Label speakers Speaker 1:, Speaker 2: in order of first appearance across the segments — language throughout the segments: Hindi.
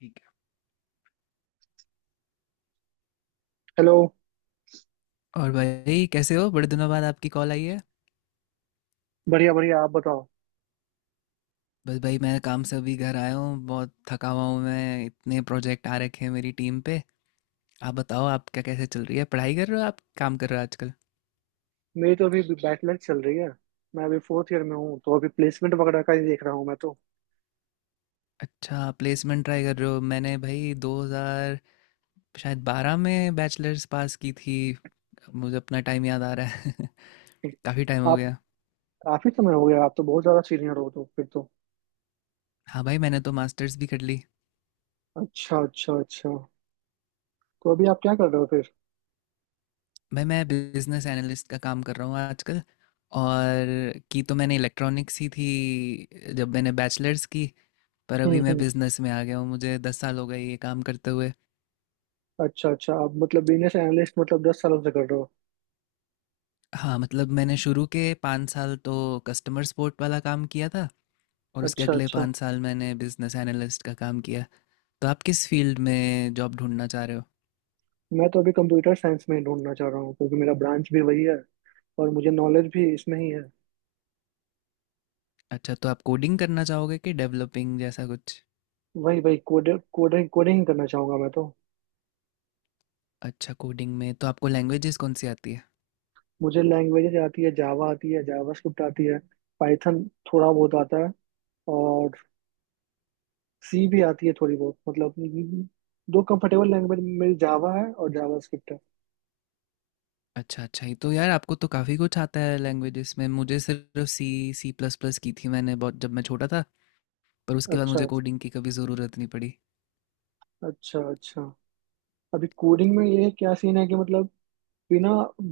Speaker 1: ठीक
Speaker 2: हेलो।
Speaker 1: है। और भाई कैसे हो? बड़े दिनों बाद आपकी कॉल आई है।
Speaker 2: बढ़िया बढ़िया, आप बताओ।
Speaker 1: बस भाई मैं काम से अभी घर आया हूँ, बहुत थका हुआ हूँ। मैं इतने प्रोजेक्ट आ रखे हैं मेरी टीम पे। आप बताओ आपका कैसे चल रही है, पढ़ाई कर रहे हो, आप काम कर रहे हो आजकल?
Speaker 2: मेरी तो अभी बैचलर चल रही है। मैं अभी फोर्थ ईयर में हूँ, तो अभी प्लेसमेंट वगैरह का ही देख रहा हूँ मैं तो।
Speaker 1: अच्छा प्लेसमेंट ट्राई कर रहे हो। मैंने भाई 2000 शायद 12 में बैचलर्स पास की थी। मुझे अपना टाइम याद आ रहा है। काफ़ी टाइम हो
Speaker 2: आप।
Speaker 1: गया।
Speaker 2: काफी समय हो गया, आप तो बहुत ज्यादा सीनियर हो, तो फिर तो।
Speaker 1: हाँ भाई, मैंने तो मास्टर्स भी कर ली।
Speaker 2: अच्छा अच्छा अच्छा। तो अभी आप क्या कर रहे हो फिर?
Speaker 1: भाई मैं बिजनेस एनालिस्ट का काम कर रहा हूँ आजकल। और की तो मैंने इलेक्ट्रॉनिक्स ही थी जब मैंने बैचलर्स की। पर अभी मैं
Speaker 2: हम्म।
Speaker 1: बिजनेस में आ गया हूँ। मुझे 10 साल हो गए ये काम करते हुए।
Speaker 2: अच्छा अच्छा, आप मतलब बिजनेस एनालिस्ट मतलब 10 सालों से कर रहे हो?
Speaker 1: हाँ मतलब मैंने शुरू के 5 साल तो कस्टमर सपोर्ट वाला काम किया था, और उसके
Speaker 2: अच्छा
Speaker 1: अगले
Speaker 2: अच्छा।
Speaker 1: 5 साल मैंने बिजनेस एनालिस्ट का काम किया। तो आप किस फील्ड में जॉब ढूंढना चाह रहे हो?
Speaker 2: मैं तो अभी कंप्यूटर साइंस में ही ढूंढना चाह रहा हूँ क्योंकि मेरा ब्रांच भी वही है, और मुझे नॉलेज भी इसमें ही है।
Speaker 1: अच्छा तो आप कोडिंग करना चाहोगे कि डेवलपिंग जैसा कुछ?
Speaker 2: वही वही कोडिंग कोडिंग कोडिंग करना चाहूंगा मैं तो।
Speaker 1: अच्छा कोडिंग में तो आपको लैंग्वेजेस कौन सी आती है?
Speaker 2: मुझे लैंग्वेजेज आती है, जावा आती है, जावास्क्रिप्ट आती है, पाइथन थोड़ा बहुत आता है, और सी भी आती है थोड़ी बहुत, मतलब दो कंफर्टेबल लैंग्वेज मेरी जावा है और जावास्क्रिप्ट है।
Speaker 1: अच्छा अच्छा, ये तो यार आपको तो काफ़ी कुछ आता है लैंग्वेजेस में। मुझे सिर्फ सी सी प्लस प्लस की थी मैंने, बहुत जब मैं छोटा था। पर उसके बाद
Speaker 2: अच्छा
Speaker 1: मुझे
Speaker 2: अच्छा
Speaker 1: कोडिंग की कभी ज़रूरत नहीं पड़ी।
Speaker 2: अच्छा अच्छा। अभी कोडिंग में ये क्या सीन है कि मतलब बिना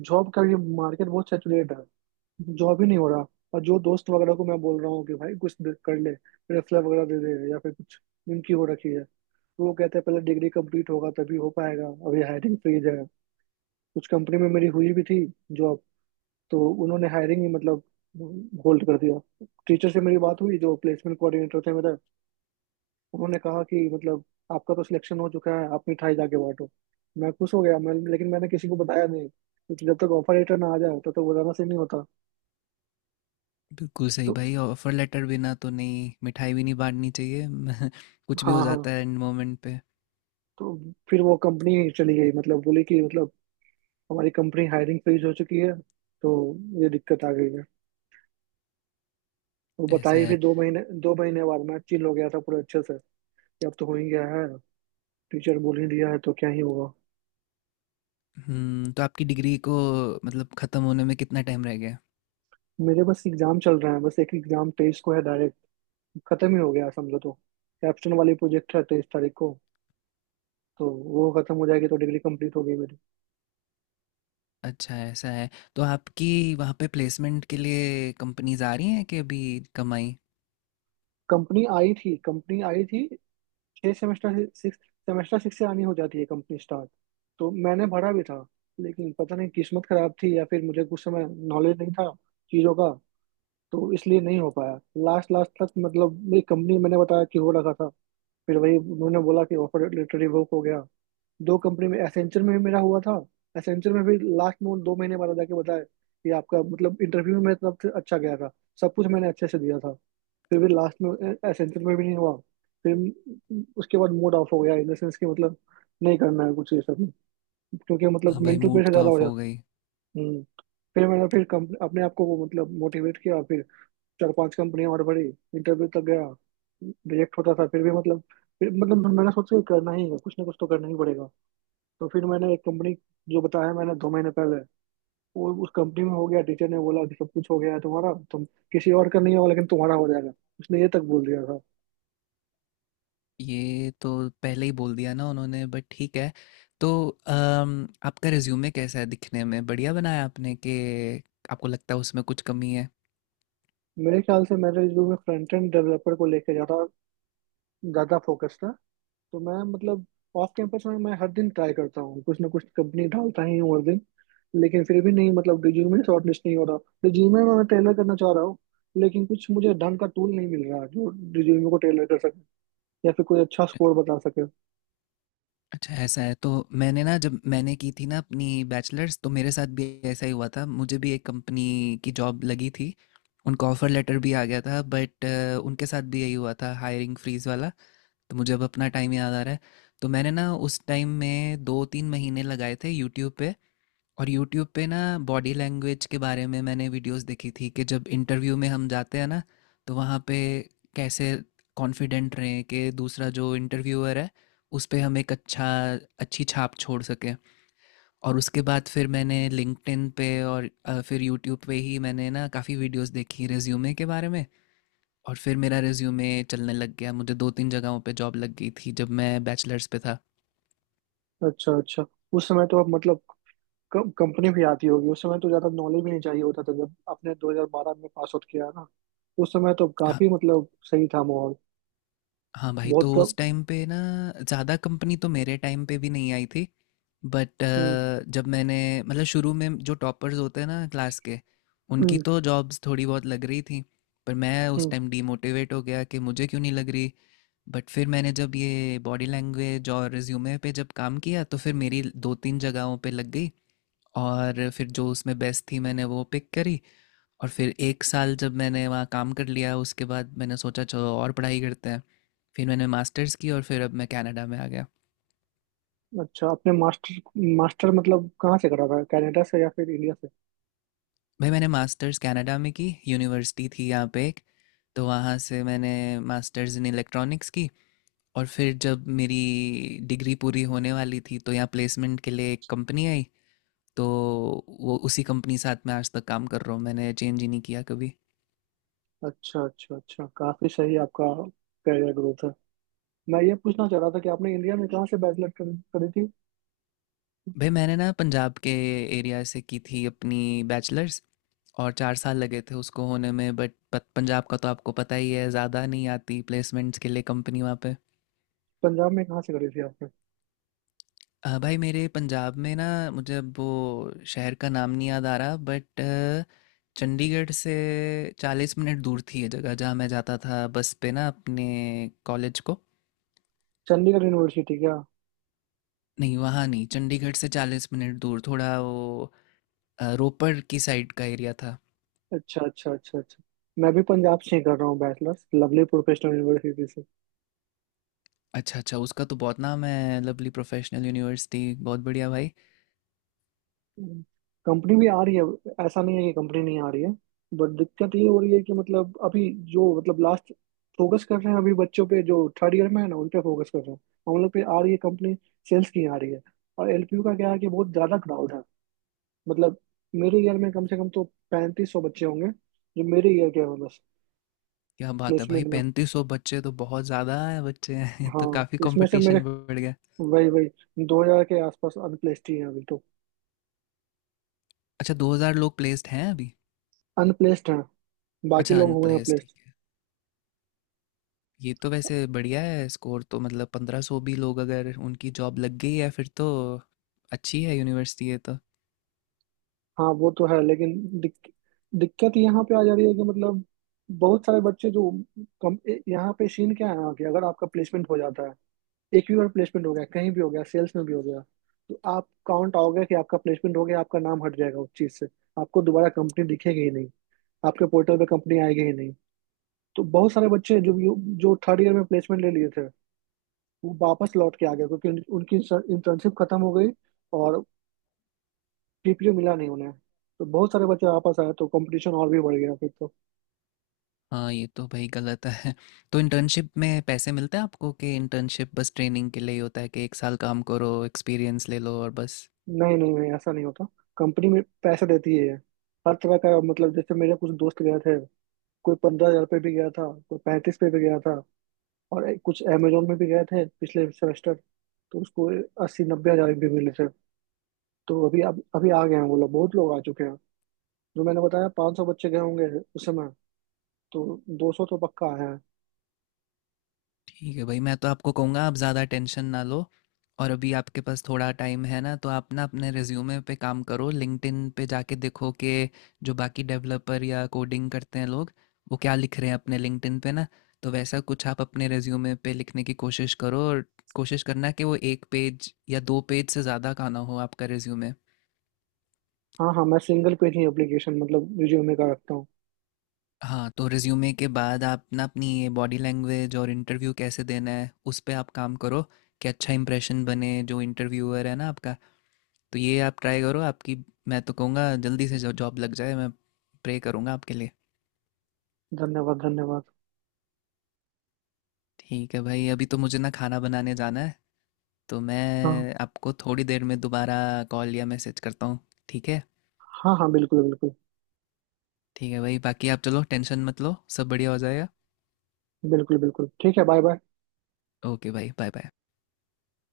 Speaker 2: जॉब का, ये मार्केट बहुत सैचुरेट है। जॉब ही नहीं हो रहा। और जो दोस्त वगैरह को मैं बोल रहा हूँ कि भाई कुछ कर ले, रेफरल वगैरह दे दे या फिर कुछ इनकी हो रखी है, तो वो कहते हैं पहले डिग्री कंप्लीट होगा तभी हो पाएगा, अभी हायरिंग फ्रीज है। कुछ कंपनी में मेरी हुई भी थी जॉब, तो उन्होंने हायरिंग ही मतलब होल्ड कर दिया। टीचर से मेरी बात हुई जो प्लेसमेंट कोऑर्डिनेटर थे मेरे, उन्होंने कहा कि मतलब आपका तो सिलेक्शन हो चुका है, आप मिठाई जाके बांटो। मैं खुश हो गया मैं, लेकिन मैंने किसी को बताया नहीं क्योंकि जब तक ऑफर लेटर ना आ जाए तब तक बताना सही नहीं होता।
Speaker 1: बिल्कुल सही
Speaker 2: तो
Speaker 1: भाई, ऑफर लेटर बिना तो नहीं, मिठाई भी नहीं बांटनी चाहिए। कुछ भी हो
Speaker 2: हाँ हाँ,
Speaker 1: जाता है एंड मोमेंट पे।
Speaker 2: तो फिर वो कंपनी ही चली गई, मतलब बोली कि मतलब हमारी कंपनी हायरिंग फ्रीज हो चुकी है, तो ये दिक्कत आ गई है। वो
Speaker 1: ऐसा
Speaker 2: बताई फिर
Speaker 1: है।
Speaker 2: दो महीने बाद मैं चिल हो गया था पूरे अच्छे से कि अब तो हो ही गया है, टीचर बोल ही दिया है तो क्या ही होगा।
Speaker 1: हम्म, तो आपकी डिग्री को मतलब ख़त्म होने में कितना टाइम रह गया?
Speaker 2: मेरे बस एग्जाम चल रहा है, बस एक एग्जाम 23 को है डायरेक्ट। खत्म ही हो गया समझो तो। कैप्स्टन वाली प्रोजेक्ट है 23 तारीख को, तो वो खत्म हो जाएगी, तो डिग्री कंप्लीट हो गई मेरी।
Speaker 1: अच्छा ऐसा है। तो आपकी वहाँ पे प्लेसमेंट के लिए कंपनीज आ रही हैं कि अभी कमाई?
Speaker 2: कंपनी आई थी कंपनी आई थी। छह सेमेस्टर से सिक्स सेमेस्टर सिक्स से आनी हो जाती है कंपनी स्टार्ट, तो मैंने भरा भी था, लेकिन पता नहीं किस्मत खराब थी या फिर मुझे कुछ समय नॉलेज नहीं था चीज़ों का, तो इसलिए नहीं हो पाया। लास्ट लास्ट तक मतलब मेरी कंपनी मैंने बताया कि हो रखा था, फिर वही उन्होंने बोला कि ऑफर लेटर रिवोक हो गया। दो कंपनी में एसेंचर में भी मेरा हुआ था। एसेंचर में भी लास्ट में उन 2 महीने बाद जाके बताया कि आपका मतलब इंटरव्यू में मेरी तरफ से अच्छा गया था, सब कुछ मैंने अच्छे से दिया था, फिर भी लास्ट में एसेंचर में भी नहीं हुआ। फिर उसके बाद मूड ऑफ हो गया इन द सेंस कि मतलब नहीं करना है कुछ ये सब, क्योंकि मतलब
Speaker 1: हाँ भाई
Speaker 2: मेंटल
Speaker 1: मूड
Speaker 2: प्रेशर
Speaker 1: तो
Speaker 2: ज़्यादा हो
Speaker 1: ऑफ हो
Speaker 2: जाता।
Speaker 1: गई।
Speaker 2: हम्म। फिर मैंने फिर कंप अपने आप को वो मतलब मोटिवेट किया फिर। चार पांच कंपनियां और बड़ी इंटरव्यू तक गया, रिजेक्ट होता था फिर भी मतलब। फिर मतलब मैंने सोचा कि करना ही है कुछ ना कुछ तो करना ही पड़ेगा, तो फिर मैंने एक कंपनी जो बताया मैंने 2 महीने पहले वो उस कंपनी में हो गया। टीचर ने बोला कि सब कुछ हो गया है तुम्हारा, तुम किसी और का नहीं होगा लेकिन तुम्हारा हो जाएगा, उसने ये तक बोल दिया था।
Speaker 1: ये तो पहले ही बोल दिया ना उन्होंने, बट ठीक है। तो आपका रिज्यूमे कैसा है, दिखने में बढ़िया बनाया आपने कि आपको लगता है उसमें कुछ कमी है?
Speaker 2: मेरे ख्याल से मेरे जो मैं फ्रंट एंड डेवलपर को लेके ज्यादा ज्यादा फोकस था, तो मैं मतलब ऑफ कैंपस में मैं हर दिन ट्राई करता हूँ, कुछ ना कुछ कंपनी डालता ही हूँ हर दिन, लेकिन फिर भी नहीं, मतलब रिज्यूमे शॉर्ट लिस्ट नहीं हो रहा। रिज्यूमे में मैं टेलर करना चाह रहा हूँ, लेकिन कुछ मुझे ढंग का टूल नहीं मिल रहा जो रिज्यूमे को टेलर कर सके या फिर कोई अच्छा स्कोर बता सके।
Speaker 1: अच्छा ऐसा है। तो मैंने ना जब मैंने की थी ना अपनी बैचलर्स, तो मेरे साथ भी ऐसा ही हुआ था। मुझे भी एक कंपनी की जॉब लगी थी, उनका ऑफर लेटर भी आ गया था, बट उनके साथ भी यही हुआ था हायरिंग फ्रीज वाला। तो मुझे अब अपना टाइम याद आ रहा है। तो मैंने ना उस टाइम में 2 3 महीने लगाए थे यूट्यूब पे। और यूट्यूब पे ना बॉडी लैंग्वेज के बारे में मैंने वीडियोस देखी थी, कि जब इंटरव्यू में हम जाते हैं ना, तो वहाँ पे कैसे कॉन्फिडेंट रहें कि दूसरा जो इंटरव्यूअर है उस पे हम एक अच्छा अच्छी छाप छोड़ सकें। और उसके बाद फिर मैंने लिंक्डइन पे और फिर यूट्यूब पे ही मैंने ना काफ़ी वीडियोस देखी रिज्यूमे के बारे में। और फिर मेरा रिज्यूमे चलने लग गया, मुझे 2 3 जगहों पे जॉब लग गई थी जब मैं बैचलर्स पे था।
Speaker 2: अच्छा अच्छा। उस समय तो अब मतलब कंपनी भी आती होगी, उस समय तो ज्यादा नॉलेज भी नहीं चाहिए होता था, जब आपने 2012 में पास आउट किया ना, उस समय तो काफी मतलब सही था माहौल।
Speaker 1: हाँ भाई,
Speaker 2: बहुत
Speaker 1: तो
Speaker 2: कम।
Speaker 1: उस टाइम पे ना ज़्यादा कंपनी तो मेरे टाइम पे भी नहीं आई थी। बट
Speaker 2: हम्म
Speaker 1: जब मैंने मतलब शुरू में जो टॉपर्स होते हैं ना क्लास के, उनकी
Speaker 2: हम्म
Speaker 1: तो जॉब्स थोड़ी बहुत लग रही थी। पर मैं उस
Speaker 2: हम्म।
Speaker 1: टाइम डीमोटिवेट हो गया कि मुझे क्यों नहीं लग रही। बट फिर मैंने जब ये बॉडी लैंग्वेज और रिज्यूमे पे जब काम किया, तो फिर मेरी 2-3 जगहों पे लग गई। और फिर जो उसमें बेस्ट थी मैंने वो पिक करी। और फिर 1 साल जब मैंने वहाँ काम कर लिया, उसके बाद मैंने सोचा चलो और पढ़ाई करते हैं। फिर मैंने मास्टर्स की और फिर अब मैं कनाडा में आ गया।
Speaker 2: अच्छा, आपने मास्टर मास्टर मतलब कहाँ से करा था, कनाडा से या फिर इंडिया से?
Speaker 1: भाई मैंने मास्टर्स कनाडा में की, यूनिवर्सिटी थी यहाँ पे एक, तो वहाँ से मैंने मास्टर्स इन इलेक्ट्रॉनिक्स की। और फिर जब मेरी डिग्री पूरी होने वाली थी तो यहाँ प्लेसमेंट के लिए एक कंपनी आई, तो वो उसी कंपनी साथ में आज तक काम कर रहा हूँ, मैंने चेंज ही नहीं किया कभी।
Speaker 2: अच्छा अच्छा अच्छा, काफी सही आपका करियर ग्रोथ है। मैं ये पूछना चाह रहा था कि आपने इंडिया में कहाँ से बैचलर करी थी?
Speaker 1: भाई मैंने ना पंजाब के एरिया से की थी अपनी बैचलर्स, और 4 साल लगे थे उसको होने में। बट पंजाब का तो आपको पता ही है, ज़्यादा नहीं आती प्लेसमेंट्स के लिए कंपनी वहाँ पे।
Speaker 2: पंजाब में कहाँ से करी थी आपने?
Speaker 1: भाई मेरे पंजाब में ना मुझे अब वो शहर का नाम नहीं याद आ रहा, बट चंडीगढ़ से 40 मिनट दूर थी ये जगह जहाँ मैं जाता था बस पे ना अपने कॉलेज को।
Speaker 2: चंडीगढ़ यूनिवर्सिटी क्या?
Speaker 1: नहीं वहाँ नहीं, चंडीगढ़ से चालीस मिनट दूर थोड़ा वो रोपड़ की साइड का एरिया था।
Speaker 2: अच्छा अच्छा अच्छा अच्छा। मैं भी पंजाब से ही कर रहा हूँ बैचलर्स, लवली प्रोफेशनल यूनिवर्सिटी से।
Speaker 1: अच्छा अच्छा, उसका तो बहुत नाम है लवली प्रोफेशनल यूनिवर्सिटी, बहुत बढ़िया भाई।
Speaker 2: कंपनी भी आ रही है, ऐसा नहीं है कि कंपनी नहीं आ रही है, बट दिक्कत ये हो रही है कि मतलब अभी जो मतलब लास्ट फोकस कर रहे हैं अभी बच्चों पे, जो थर्ड ईयर में है ना उन पे फोकस कर रहे हैं। हम लोग पे आ रही है कंपनी, सेल्स की आ रही है। और एलपीयू का क्या है कि बहुत ज्यादा क्राउड है, मतलब मेरे ईयर में कम से कम तो 3500 बच्चे होंगे जो मेरे ईयर के हैं बस।
Speaker 1: क्या बात है भाई,
Speaker 2: प्लेसमेंट में।
Speaker 1: 3500 बच्चे तो बहुत ज़्यादा है, बच्चे हैं ये तो,
Speaker 2: हाँ
Speaker 1: काफ़ी
Speaker 2: इसमें से मेरे
Speaker 1: कंपटीशन बढ़ गया।
Speaker 2: वही वही 2000 के आसपास अनप्लेस्ड ही हैं अभी तो।
Speaker 1: अच्छा 2000 लोग प्लेस्ड हैं अभी?
Speaker 2: अनप्लेस्ड है, बाकी
Speaker 1: अच्छा
Speaker 2: लोग हुए हैं
Speaker 1: अनप्लेस्ड, ठीक
Speaker 2: प्लेस्ड।
Speaker 1: है। ये तो वैसे बढ़िया है स्कोर तो, मतलब 1500 भी लोग अगर उनकी जॉब लग गई है फिर तो अच्छी है यूनिवर्सिटी ये तो।
Speaker 2: हाँ वो तो है लेकिन दिक, दिक्कत यहाँ पे आ जा रही है कि मतलब बहुत सारे बच्चे जो यहाँ पे सीन क्या है यहाँ के, अगर आपका प्लेसमेंट हो जाता है, एक भी बार प्लेसमेंट हो गया, कहीं भी हो गया, सेल्स में भी हो गया, तो आप काउंट आओगे कि आपका प्लेसमेंट हो गया, आपका नाम हट जाएगा उस चीज से, आपको दोबारा कंपनी दिखेगी ही नहीं, आपके पोर्टल पे कंपनी आएगी ही नहीं। तो बहुत सारे बच्चे जो जो थर्ड ईयर में प्लेसमेंट ले लिए थे वो वापस लौट के आ गए क्योंकि उनकी इंटर्नशिप खत्म हो गई, और जीपीयू मिला नहीं उन्हें, तो बहुत सारे बच्चे वापस आए तो कंपटीशन और भी बढ़ गया फिर तो।
Speaker 1: हाँ ये तो भाई गलत है। तो इंटर्नशिप में पैसे मिलते हैं आपको, कि इंटर्नशिप बस ट्रेनिंग के लिए ही होता है कि एक साल काम करो एक्सपीरियंस ले लो और बस?
Speaker 2: नहीं नहीं नहीं, ऐसा नहीं होता। कंपनी में पैसे देती है, हर तरह का मतलब जैसे मेरे कुछ दोस्त गए थे, कोई 15,000 पे भी गया था, कोई 35 पे भी गया था। और कुछ अमेजोन में भी गए थे पिछले सेमेस्टर, तो उसको 80-90 हजार भी मिले थे। तो अभी अब अभी आ गए हैं वो लोग, बहुत लोग आ चुके हैं। जो मैंने बताया 500 बच्चे गए होंगे उस समय, तो 200 तो पक्का आए हैं।
Speaker 1: ठीक है भाई, मैं तो आपको कहूँगा आप ज़्यादा टेंशन ना लो। और अभी आपके पास थोड़ा टाइम है ना, तो आप ना अपने रिज्यूमे पे काम करो, लिंक्डइन पे जाके देखो कि जो बाकी डेवलपर या कोडिंग करते हैं लोग वो क्या लिख रहे हैं अपने लिंक्डइन पे ना। तो वैसा कुछ आप अपने रिज्यूमे पे लिखने की कोशिश करो, और कोशिश करना कि वो एक पेज या दो पेज से ज़्यादा का ना हो आपका रिज्यूमे।
Speaker 2: हाँ हाँ, मैं सिंगल पेज ही एप्लीकेशन मतलब रिज्यूमे का रखता हूँ।
Speaker 1: हाँ तो रिज्यूमे के बाद आप ना अपनी बॉडी लैंग्वेज और इंटरव्यू कैसे देना है उस पर आप काम करो, कि अच्छा इंप्रेशन बने जो इंटरव्यूअर है ना आपका। तो ये आप ट्राई करो। आपकी मैं तो कहूँगा जल्दी से जो जॉब लग जाए, मैं प्रे करूँगा आपके लिए।
Speaker 2: धन्यवाद धन्यवाद।
Speaker 1: ठीक है भाई, अभी तो मुझे ना खाना बनाने जाना है, तो
Speaker 2: हाँ।
Speaker 1: मैं आपको थोड़ी देर में दोबारा कॉल या मैसेज करता हूँ, ठीक है?
Speaker 2: हाँ हाँ बिल्कुल बिल्कुल।
Speaker 1: ठीक है भाई बाकी आप चलो, टेंशन मत लो, सब बढ़िया हो जाएगा।
Speaker 2: बिल्कुल बिल्कुल ठीक है, बाय बाय।
Speaker 1: ओके भाई, बाय बाय।